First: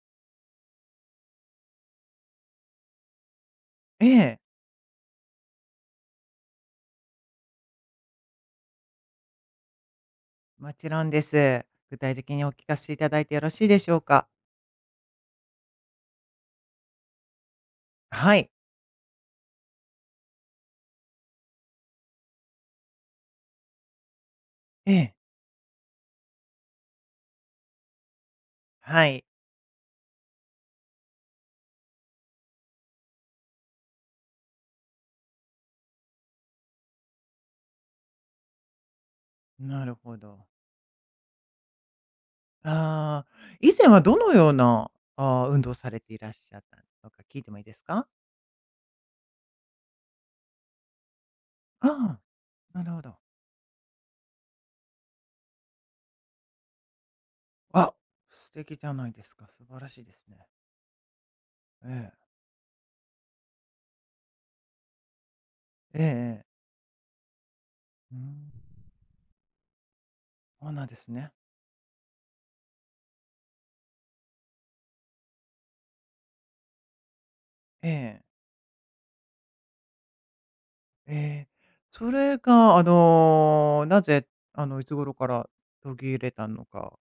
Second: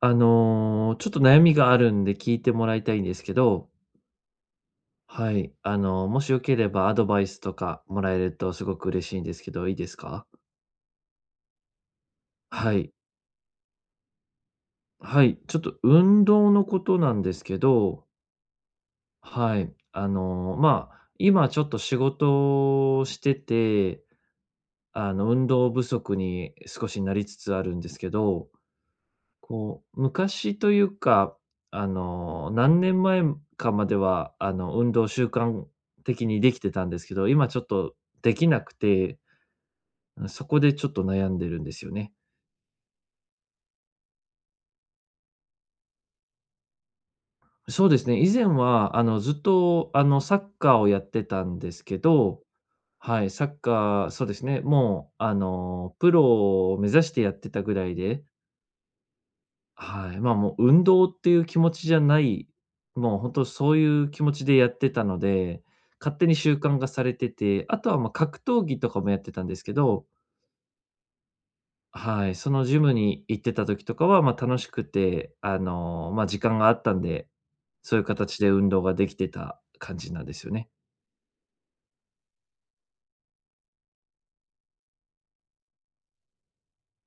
ちょっと悩みがあるんで聞いてもらいたいんですけど、ええ、はい。もしよければアドバイスとかもらえるとすごく嬉しいんですけど、いいですか？もちろんです。具体的にお聞はかせい。いただいてよろしいでしょうか？はい。ちょっと運動のことなんですけど、はい。はい。まあ、今ちょっと仕事をしてて、ええ、運動不足に少しなりつつあるんですけど。はい。こう、昔というか、何年前かまでは、運動習慣的にできてたんですけど、今ちょっとできなくて、なるほそど。こでちょっと悩んでるんですよね。ああ、以前はどのような、運動をされていらっしゃったのか聞いてもいいですそうですか？ね、以前は、ずっと、サッカーをやってたんですけああ、ど、なるほど。はい、サッカー、そうですね、もう、プロを目指してやってたぐらあ、いで、素敵じゃないですか。素晴らしいではい、すま、ね。もう運動っていう気持ちえじゃえ、ない、もう本当そういう気持ちでやってたので、ええ勝手にええ。習慣がされてて、あとは、ま、う格ん、闘技とかもやってたんですけど、そうなんですね。はい、そのジムに行ってた時とかは、ま、楽しくて、ま、時間があったんで、えそういうえ、形で運動ができてた感じなんですよね。ええ。それが、なぜ、いつ頃から途切れたのか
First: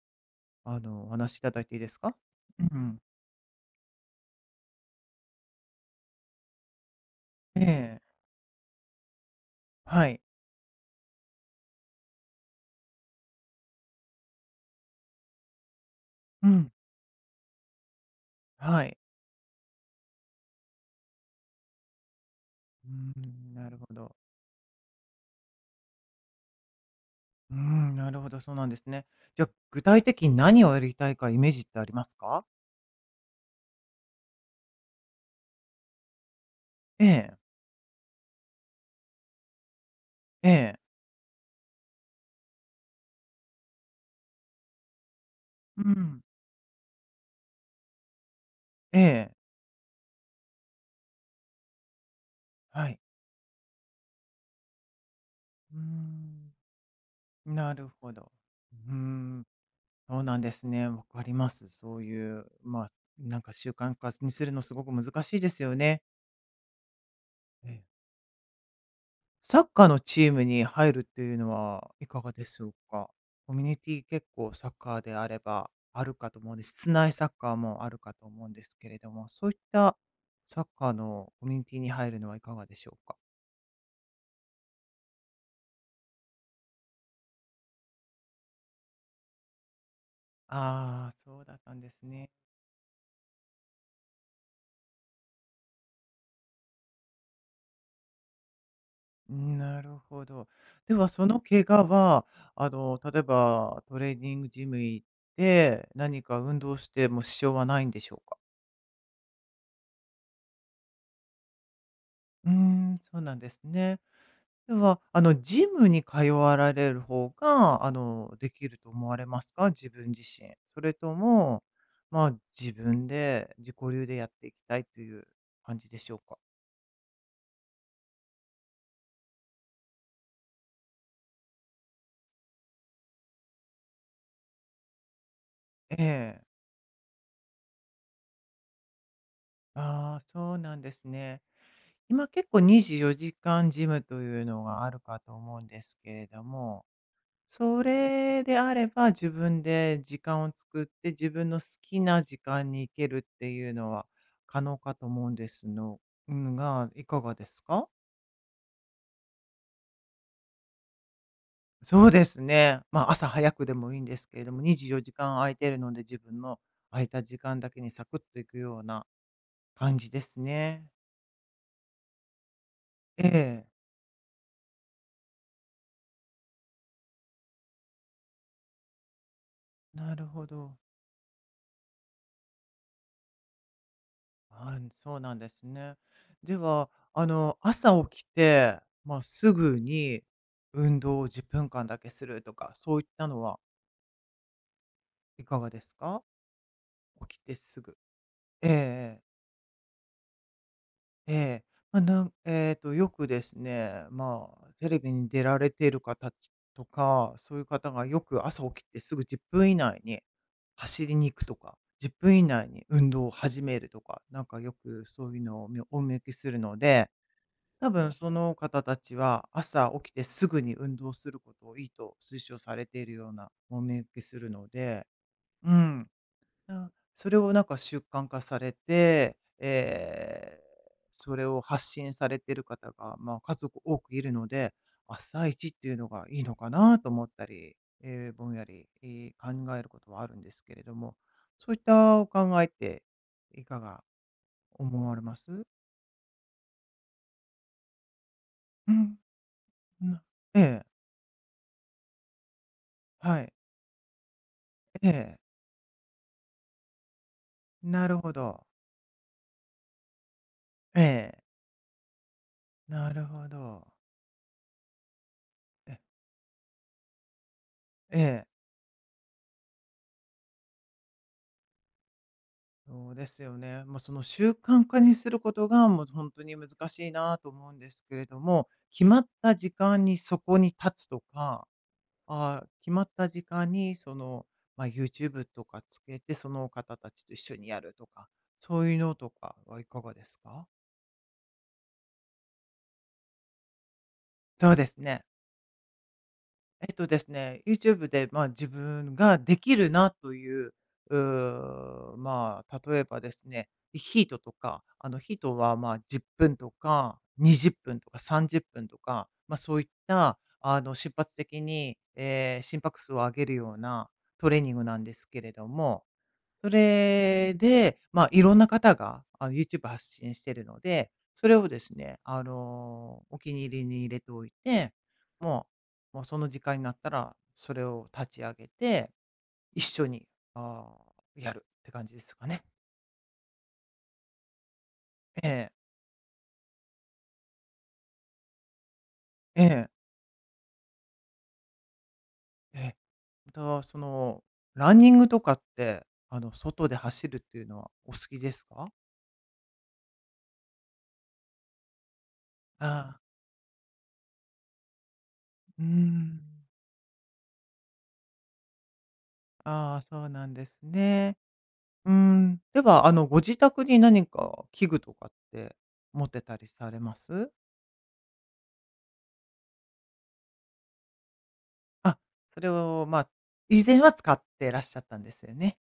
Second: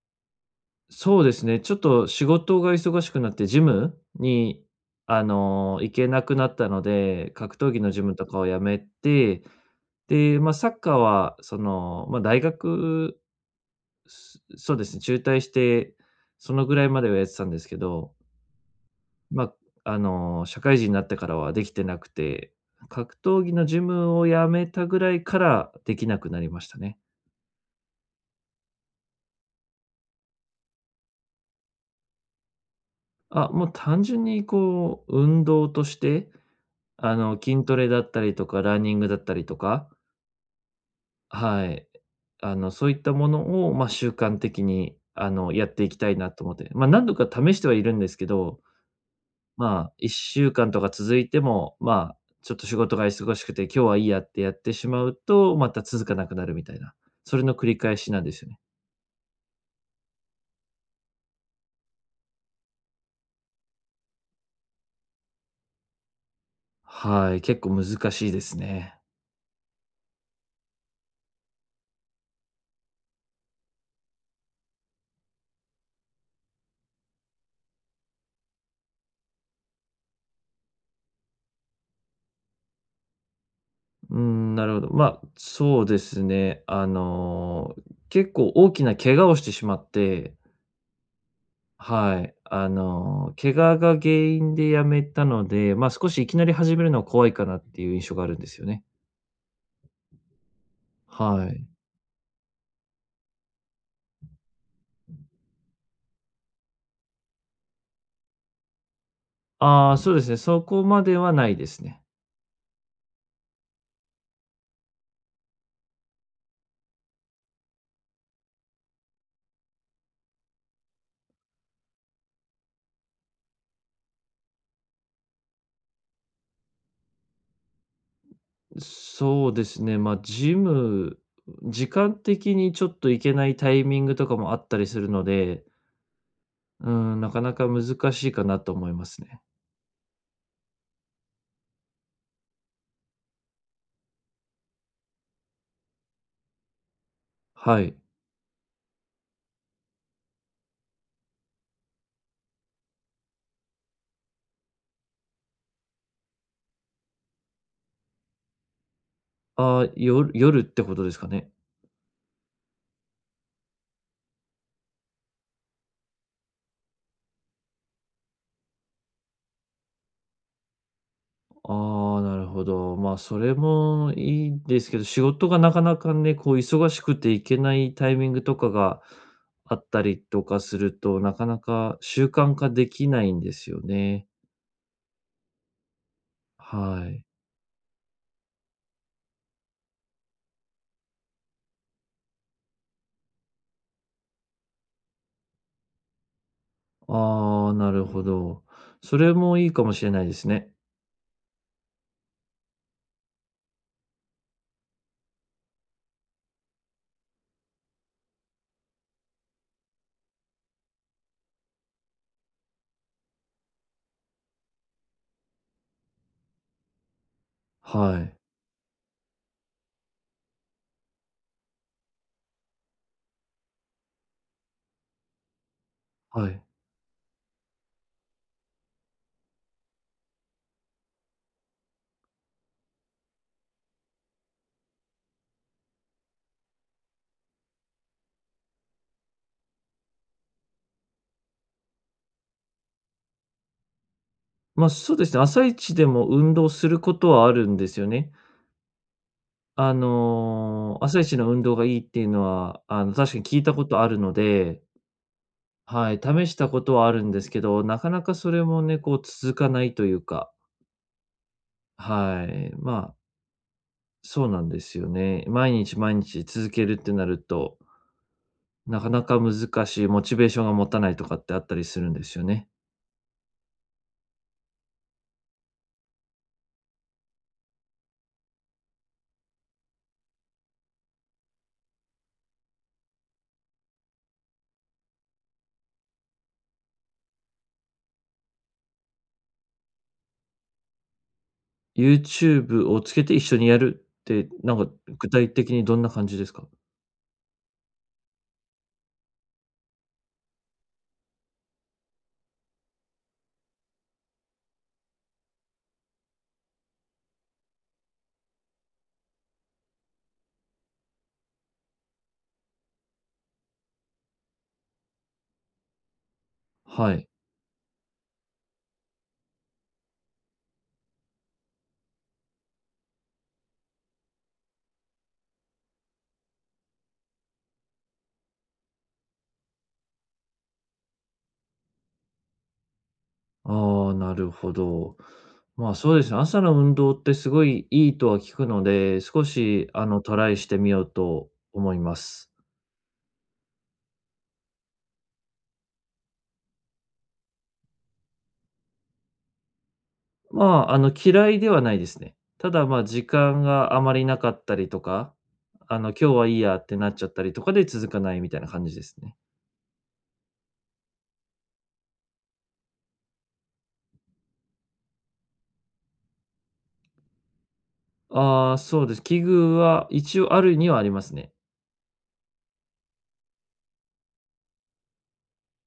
おそう話でしいすたね、だいちてょいいっですとか？仕事うがん。忙しくなってジムに、行けなくなったので、格え闘技のえ。ジムとかを辞めて、はい。で、まあ、サッカーは、その、まあ、大学、そうですね、中退して、うそのん。ぐらいまではやってたんですけど、はい。まあ、社会人になってからはできてなくて、う格ー闘ん、技のなるジほど。ムを辞めたぐらいからできなくなりましたね。うーん、なるほど、そうなんですね。じゃあ、具体的に何をやりたいかイメージってありますか？あ、もう単純にこう運動として、ええ、筋トレだったりとか、ランニングだったりとか、ええ、はい。そういったものを、まあ、習慣的に、やっうていきたいん、なと思って。まあ、何度か試してはいるんですけど、ええ、まあ、1週間とか続いても、まあ、ちょっと仕は事い。が忙しくて、今日はいいやってやってしまうと、まうーた続かなくなるみん、たいな、それの繰なりる返しほなんど。ですよね。うーん、そうなんですね。わかります。そういう、なんか習慣化にするのすごく難しいですよね。はい、結え構え。難しいですね。サッカーのチームに入るっていうのはいかがでしょうか？コミュニティ結構サッカーであればあるかと思うんです。室内サッカーもあるかと思うんですけれども、そういったサッカーのコミュニティに入るのはいかがでしょうか？うーん、なるほど。まあ、そうですね、結構大きな怪我をしてしまって。ああ、そうだったんですはね。い。怪我が原因で辞めたので、ま、少しいきなり始めるのは怖いかなっていう印象があるんですよね。なるほど。ではそのは怪い。我は、例えばトレーニングジム行って、何か運動しても支障はないんでしょうか？ああ、そうですね、そこまではないですね。うーん、そうなんですね。では、ジムに通わられる方が、できると思われますか？自分自身。それとも、まあ、自分で自己流でやっていきたいという感じでしょうか？そうですね、まあ、ジム、時間的にちょっと行けないタイミングとかもあったりするので、ええ。うん、なかなか難しいかなと思いますね。ああ、そうなんですね。今結構24時間ジムというのがあるかと思うんですけれども、はそい。れであれば、自分で時間を作って、自分の好きな時間に行けるっていうのは可能かと思うんですが、いかがですか？ああ、夜ってことですかね？そうですね。朝早くでもいいんですけれども、24時間空いてるので、自分の空いた時間だけにサクッと行くような感じですね。ああ、なるほど。まあ、えそれえ、もいいですけど、仕事がなかなかね、こう忙しくて行けないタイミングとかがあったなりるとほかど。すると、なかなか習慣化できないんですよね。そうなんですね。では、はい。朝起きて、すぐに運動を10分間だけするとか、そういったのはいかがですか？起きてああ、すなぐ。るほど。そええれもいいかもしれないですね。ええ。まあなんええと、よくですね、テレビに出られている方とか、そういう方がよく朝起きてすぐ10分以内に走りに行くとか、10分以内に運動を始めるとか、なんかよくそういうのをお見受けするので、多分はそい。の方たちは朝起きてすぐに運動することをいいと推奨されているようなもみ受けするので、うん、はい。あそれをなんか習慣化されて、それを発信されている方が、家族多くいるので、朝一っていうのがいいのかなと思ったり、ぼんやり、考えることはあるんですけれども、そういったお考えっていかがまあ、思そわうれですまね。す？朝一でも運動することはあるんですよね。うん、なええ、朝一の運動がいいっていうのは、確かはにい。聞いたことあるので、ええ、はい、試したことはあるんですけど、ななかるなほかそれど。もね、こう続かないというか、ええ、はい、なまあ、るほど。そうなんですよね。毎え、日毎日続けるってなると、ええ、なかなか難しい、モチベーションが持たないとかってあったりするんですよね。そうですよね。その習慣化にすることが、もう本当に難しいなと思うんですけれども、決まった時間にそこに立つとか、決まった時間にその、YouTube とかつけて、その方たちと一緒にやるとか、そういうのとかはいかがですか？YouTube をつけて一緒にやるって、そなうんでかすね。具体的にどんな感じですか？YouTube で、自分ができるなという、う例えばですね、ヒートとか、あのヒートは10分とか20分とか30分とか、そういった瞬発的に、心拍数を上げるようなトレーニングなんですけれども、そはい。れで、いろんな方がYouTube 発信してるので、それをですね、お気に入りに入れておいて、ももうその時間になったら、それを立ち上げて、一緒に、あーやるって感じですかね。ああ、なるほど。ええ、まあ、そうですね、朝の運動ってすごいいいとは聞くので、少ええ、しトライしてみようと思います。ええ。また、ランニングとかって、外で走るっていうのはお好きですか？まあ、嫌いではないですね。ただ、まあ、ああ時間があまりなかったりとか、ー、うー今日ん。はいいやってなっちゃったりとかで続かないみたいな感じですね。ああ、そうなんですね。うーん。では、ご自宅に何か器具とかって持ってたりされます？ああ、そうです。器具は一応あるにはありますね。あ、それを、以前は使ってらっしゃったんですよね。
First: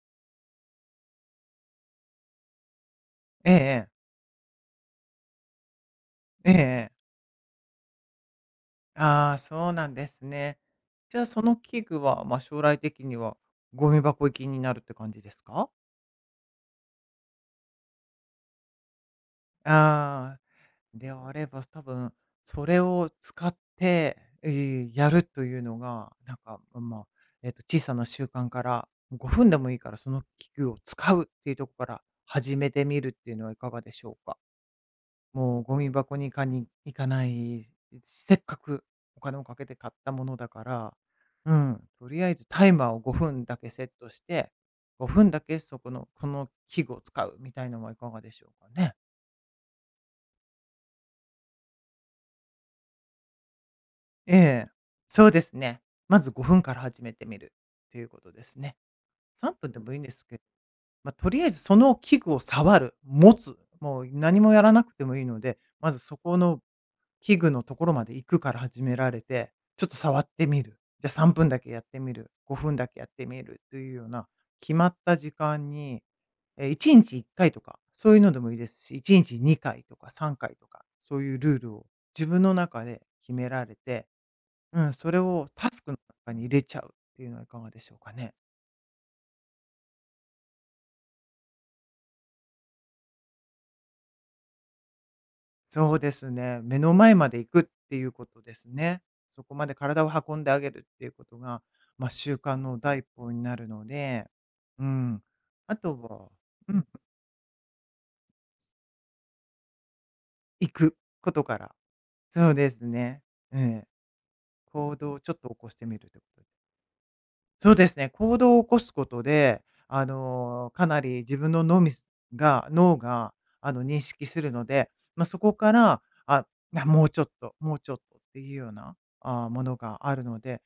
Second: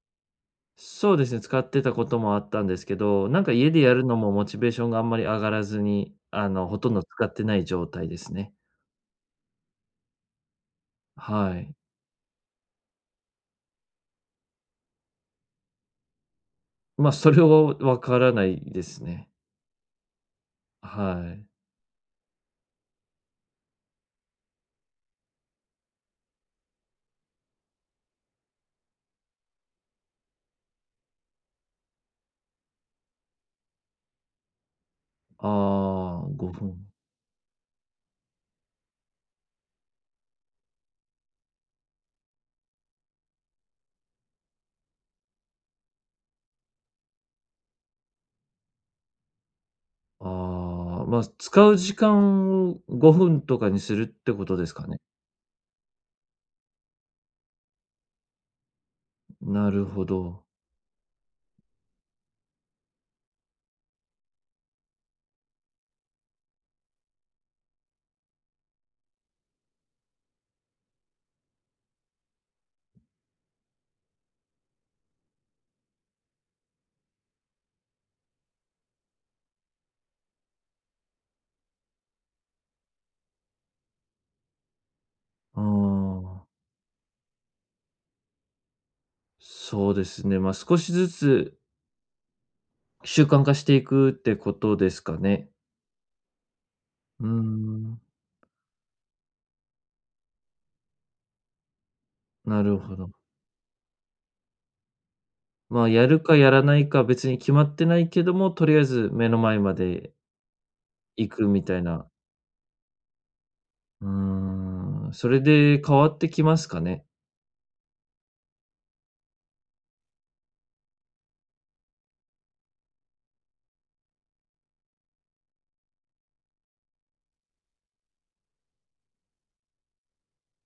そうですね、使ってたこともあったんですけど、なんえか家でえやえ。るのもモチベーションがあんまり上がらずに、えほえとえ、んど使ってない状態ですね。ああ、そうなんですね。じゃあ、そはのい。器具は、将来的にはゴミ箱行きになるって感じですか？まあ、それはわからないですね。ああ、であはい。れば、多分それを使って、やるというのが、なんか、小さな習慣から5分でもいいからその器具を使うっていうところから始めてみるっていうのはいかがでしょうか？もうゴミ箱ああ、に5分。行かないし、せっかくお金をかけて買ったものだから、うん、とりあえずタイマーを5分だけセットして、5分だけそこの、この器具を使うみたいのはいかがでしょうかね。ああ、まあ、使う時間を5分とかにするってえことでえ、すかね。そうですね。まず5分から始めてみるということですね。3な分でるもいいんほですけど、ど。とりあえずその器具を触る、持つ、もう何もやらなくてもいいので、まずそこの器具のところまで行くから始められて、ちょっと触ってみる。じゃ、3分だけやってみる、5分だけやってみるというような、決まった時間に、1日1回とか、そういうのでもいいですし、1日2回とか3回とか、そういうルールを自分の中で決められて、うん、それをうタスクの中にん。入れちゃうっていうのはいかがでしょうかね？そうですね、まあ、少しずつ習慣化していくってことですかね。そうですね。目の前うーまで行くってん、いうことですね。そこまで体を運んであげるっていうことが、習慣なのるほ第一ど。歩になるので、うん。あまあ、とやるは、かやらうなん、いか別に決まってないけども、とりあえず目の前まで行くこ行とくかみら、たいな。そうですね。ええ、うー行ん、動をそちょっれと起こしでて変みるわっってこてときです。ますかね。そうですね、行動を起こすことで、かなり自分の脳が、認識するので、そこから、もうちょっと、もうちょっとっていうような、ものがあるので、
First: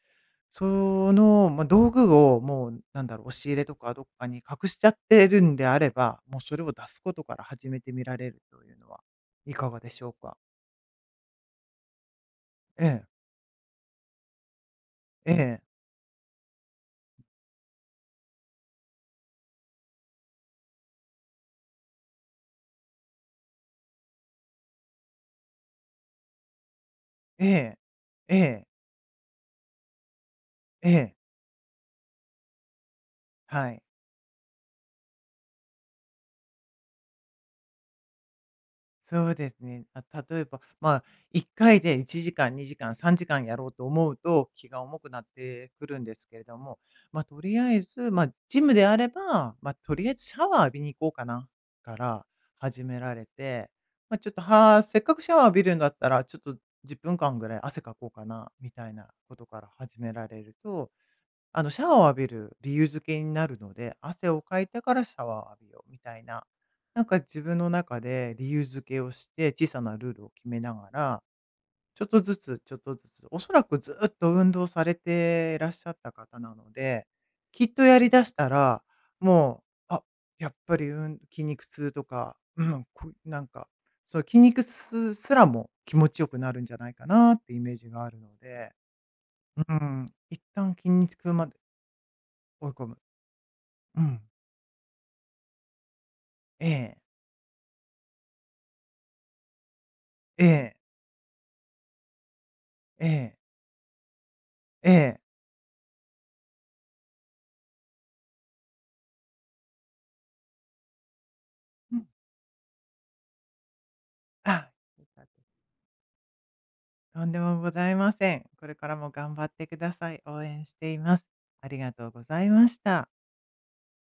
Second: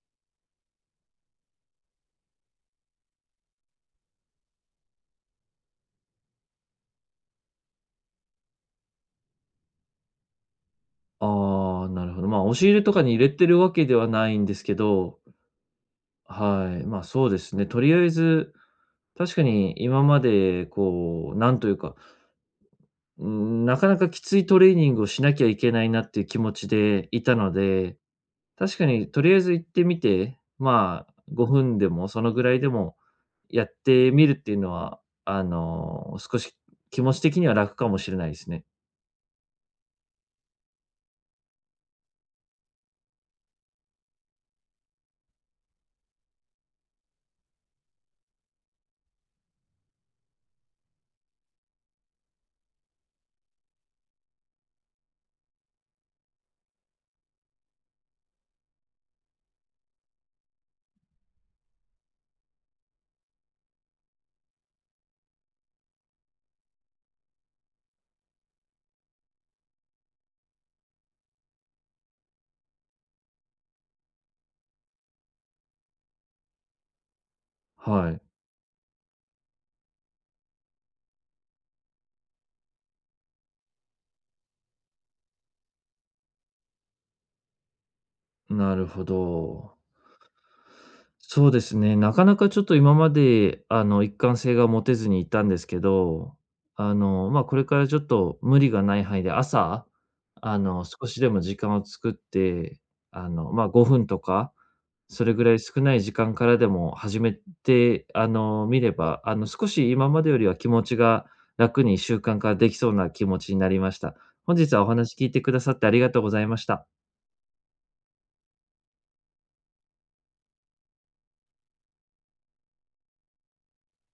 道具をもう、なんだろう、押し入れとかどっかに隠しちゃってるんであれば、もうそれを出すことから始めてみられるというのはいかがでしょうか？ああ、なるほど。まあ、押し入れえとかえ、に入れてるわけではないんですけど。ええ、はい、まあ、そうですね。とりあえず、確かに今までこう、なんというか、うん、なかなかきついトレーニングをしなきゃいけないなっていう気持ちでいたえのえ、で、ええ、確かにとりあえず行ってみて、えまあ、え、5分でもそのぐらいでもやはっい。てみるっていうのは、少し気持ち的には楽かもしれないですね。そうですね。あ、例えば、1回で1時間、2時間、3時間やろうと思うと、気が重くなってくるんですけれども、とりあえず、ジムであれば、とりあえずシャワー浴びに行こうかなから始められて、ちょっと、せっかくシャワー浴びるんだったら、ちょっと10分間ぐらい汗かこうかなみたいなことから始められると、シャワーを浴びる理由付けになるので、汗をかいたからシャワーを浴びようみたいな、なんか自分の中で理由付けをして、小さなルールを決めながら、ちょっとずつちょっとずつ、おそらくずっと運動されていらっしゃった方なので、きっとやりはだしたら、もう、やっぱり、うん、筋肉痛とか、うん、なんか、そう筋肉痛すらも気持ちよくなるんじゃないかなってイメージがあるのい、で、なるほうど。ん、一旦筋肉痛まそうでですね。なかなかちょっ追いと込今む。まで、う一ん。貫性が持てずにいたんですけど、ええ、まあ、これからちょっと無理がない範囲で朝、ええ、少しでも時間を作って、ええ、まあ、5分とか、ええ。それぐらい少ない時間からでも始めて、みれば、少し今までよりは気持ちが楽うにん。習慣化できそうな気持ちになりました。本あ、日はお良話かっ聞いたてでくす。ださってありがとうございました。とんでもございません。これからも頑張ってください。応援しています。ありがとうございました。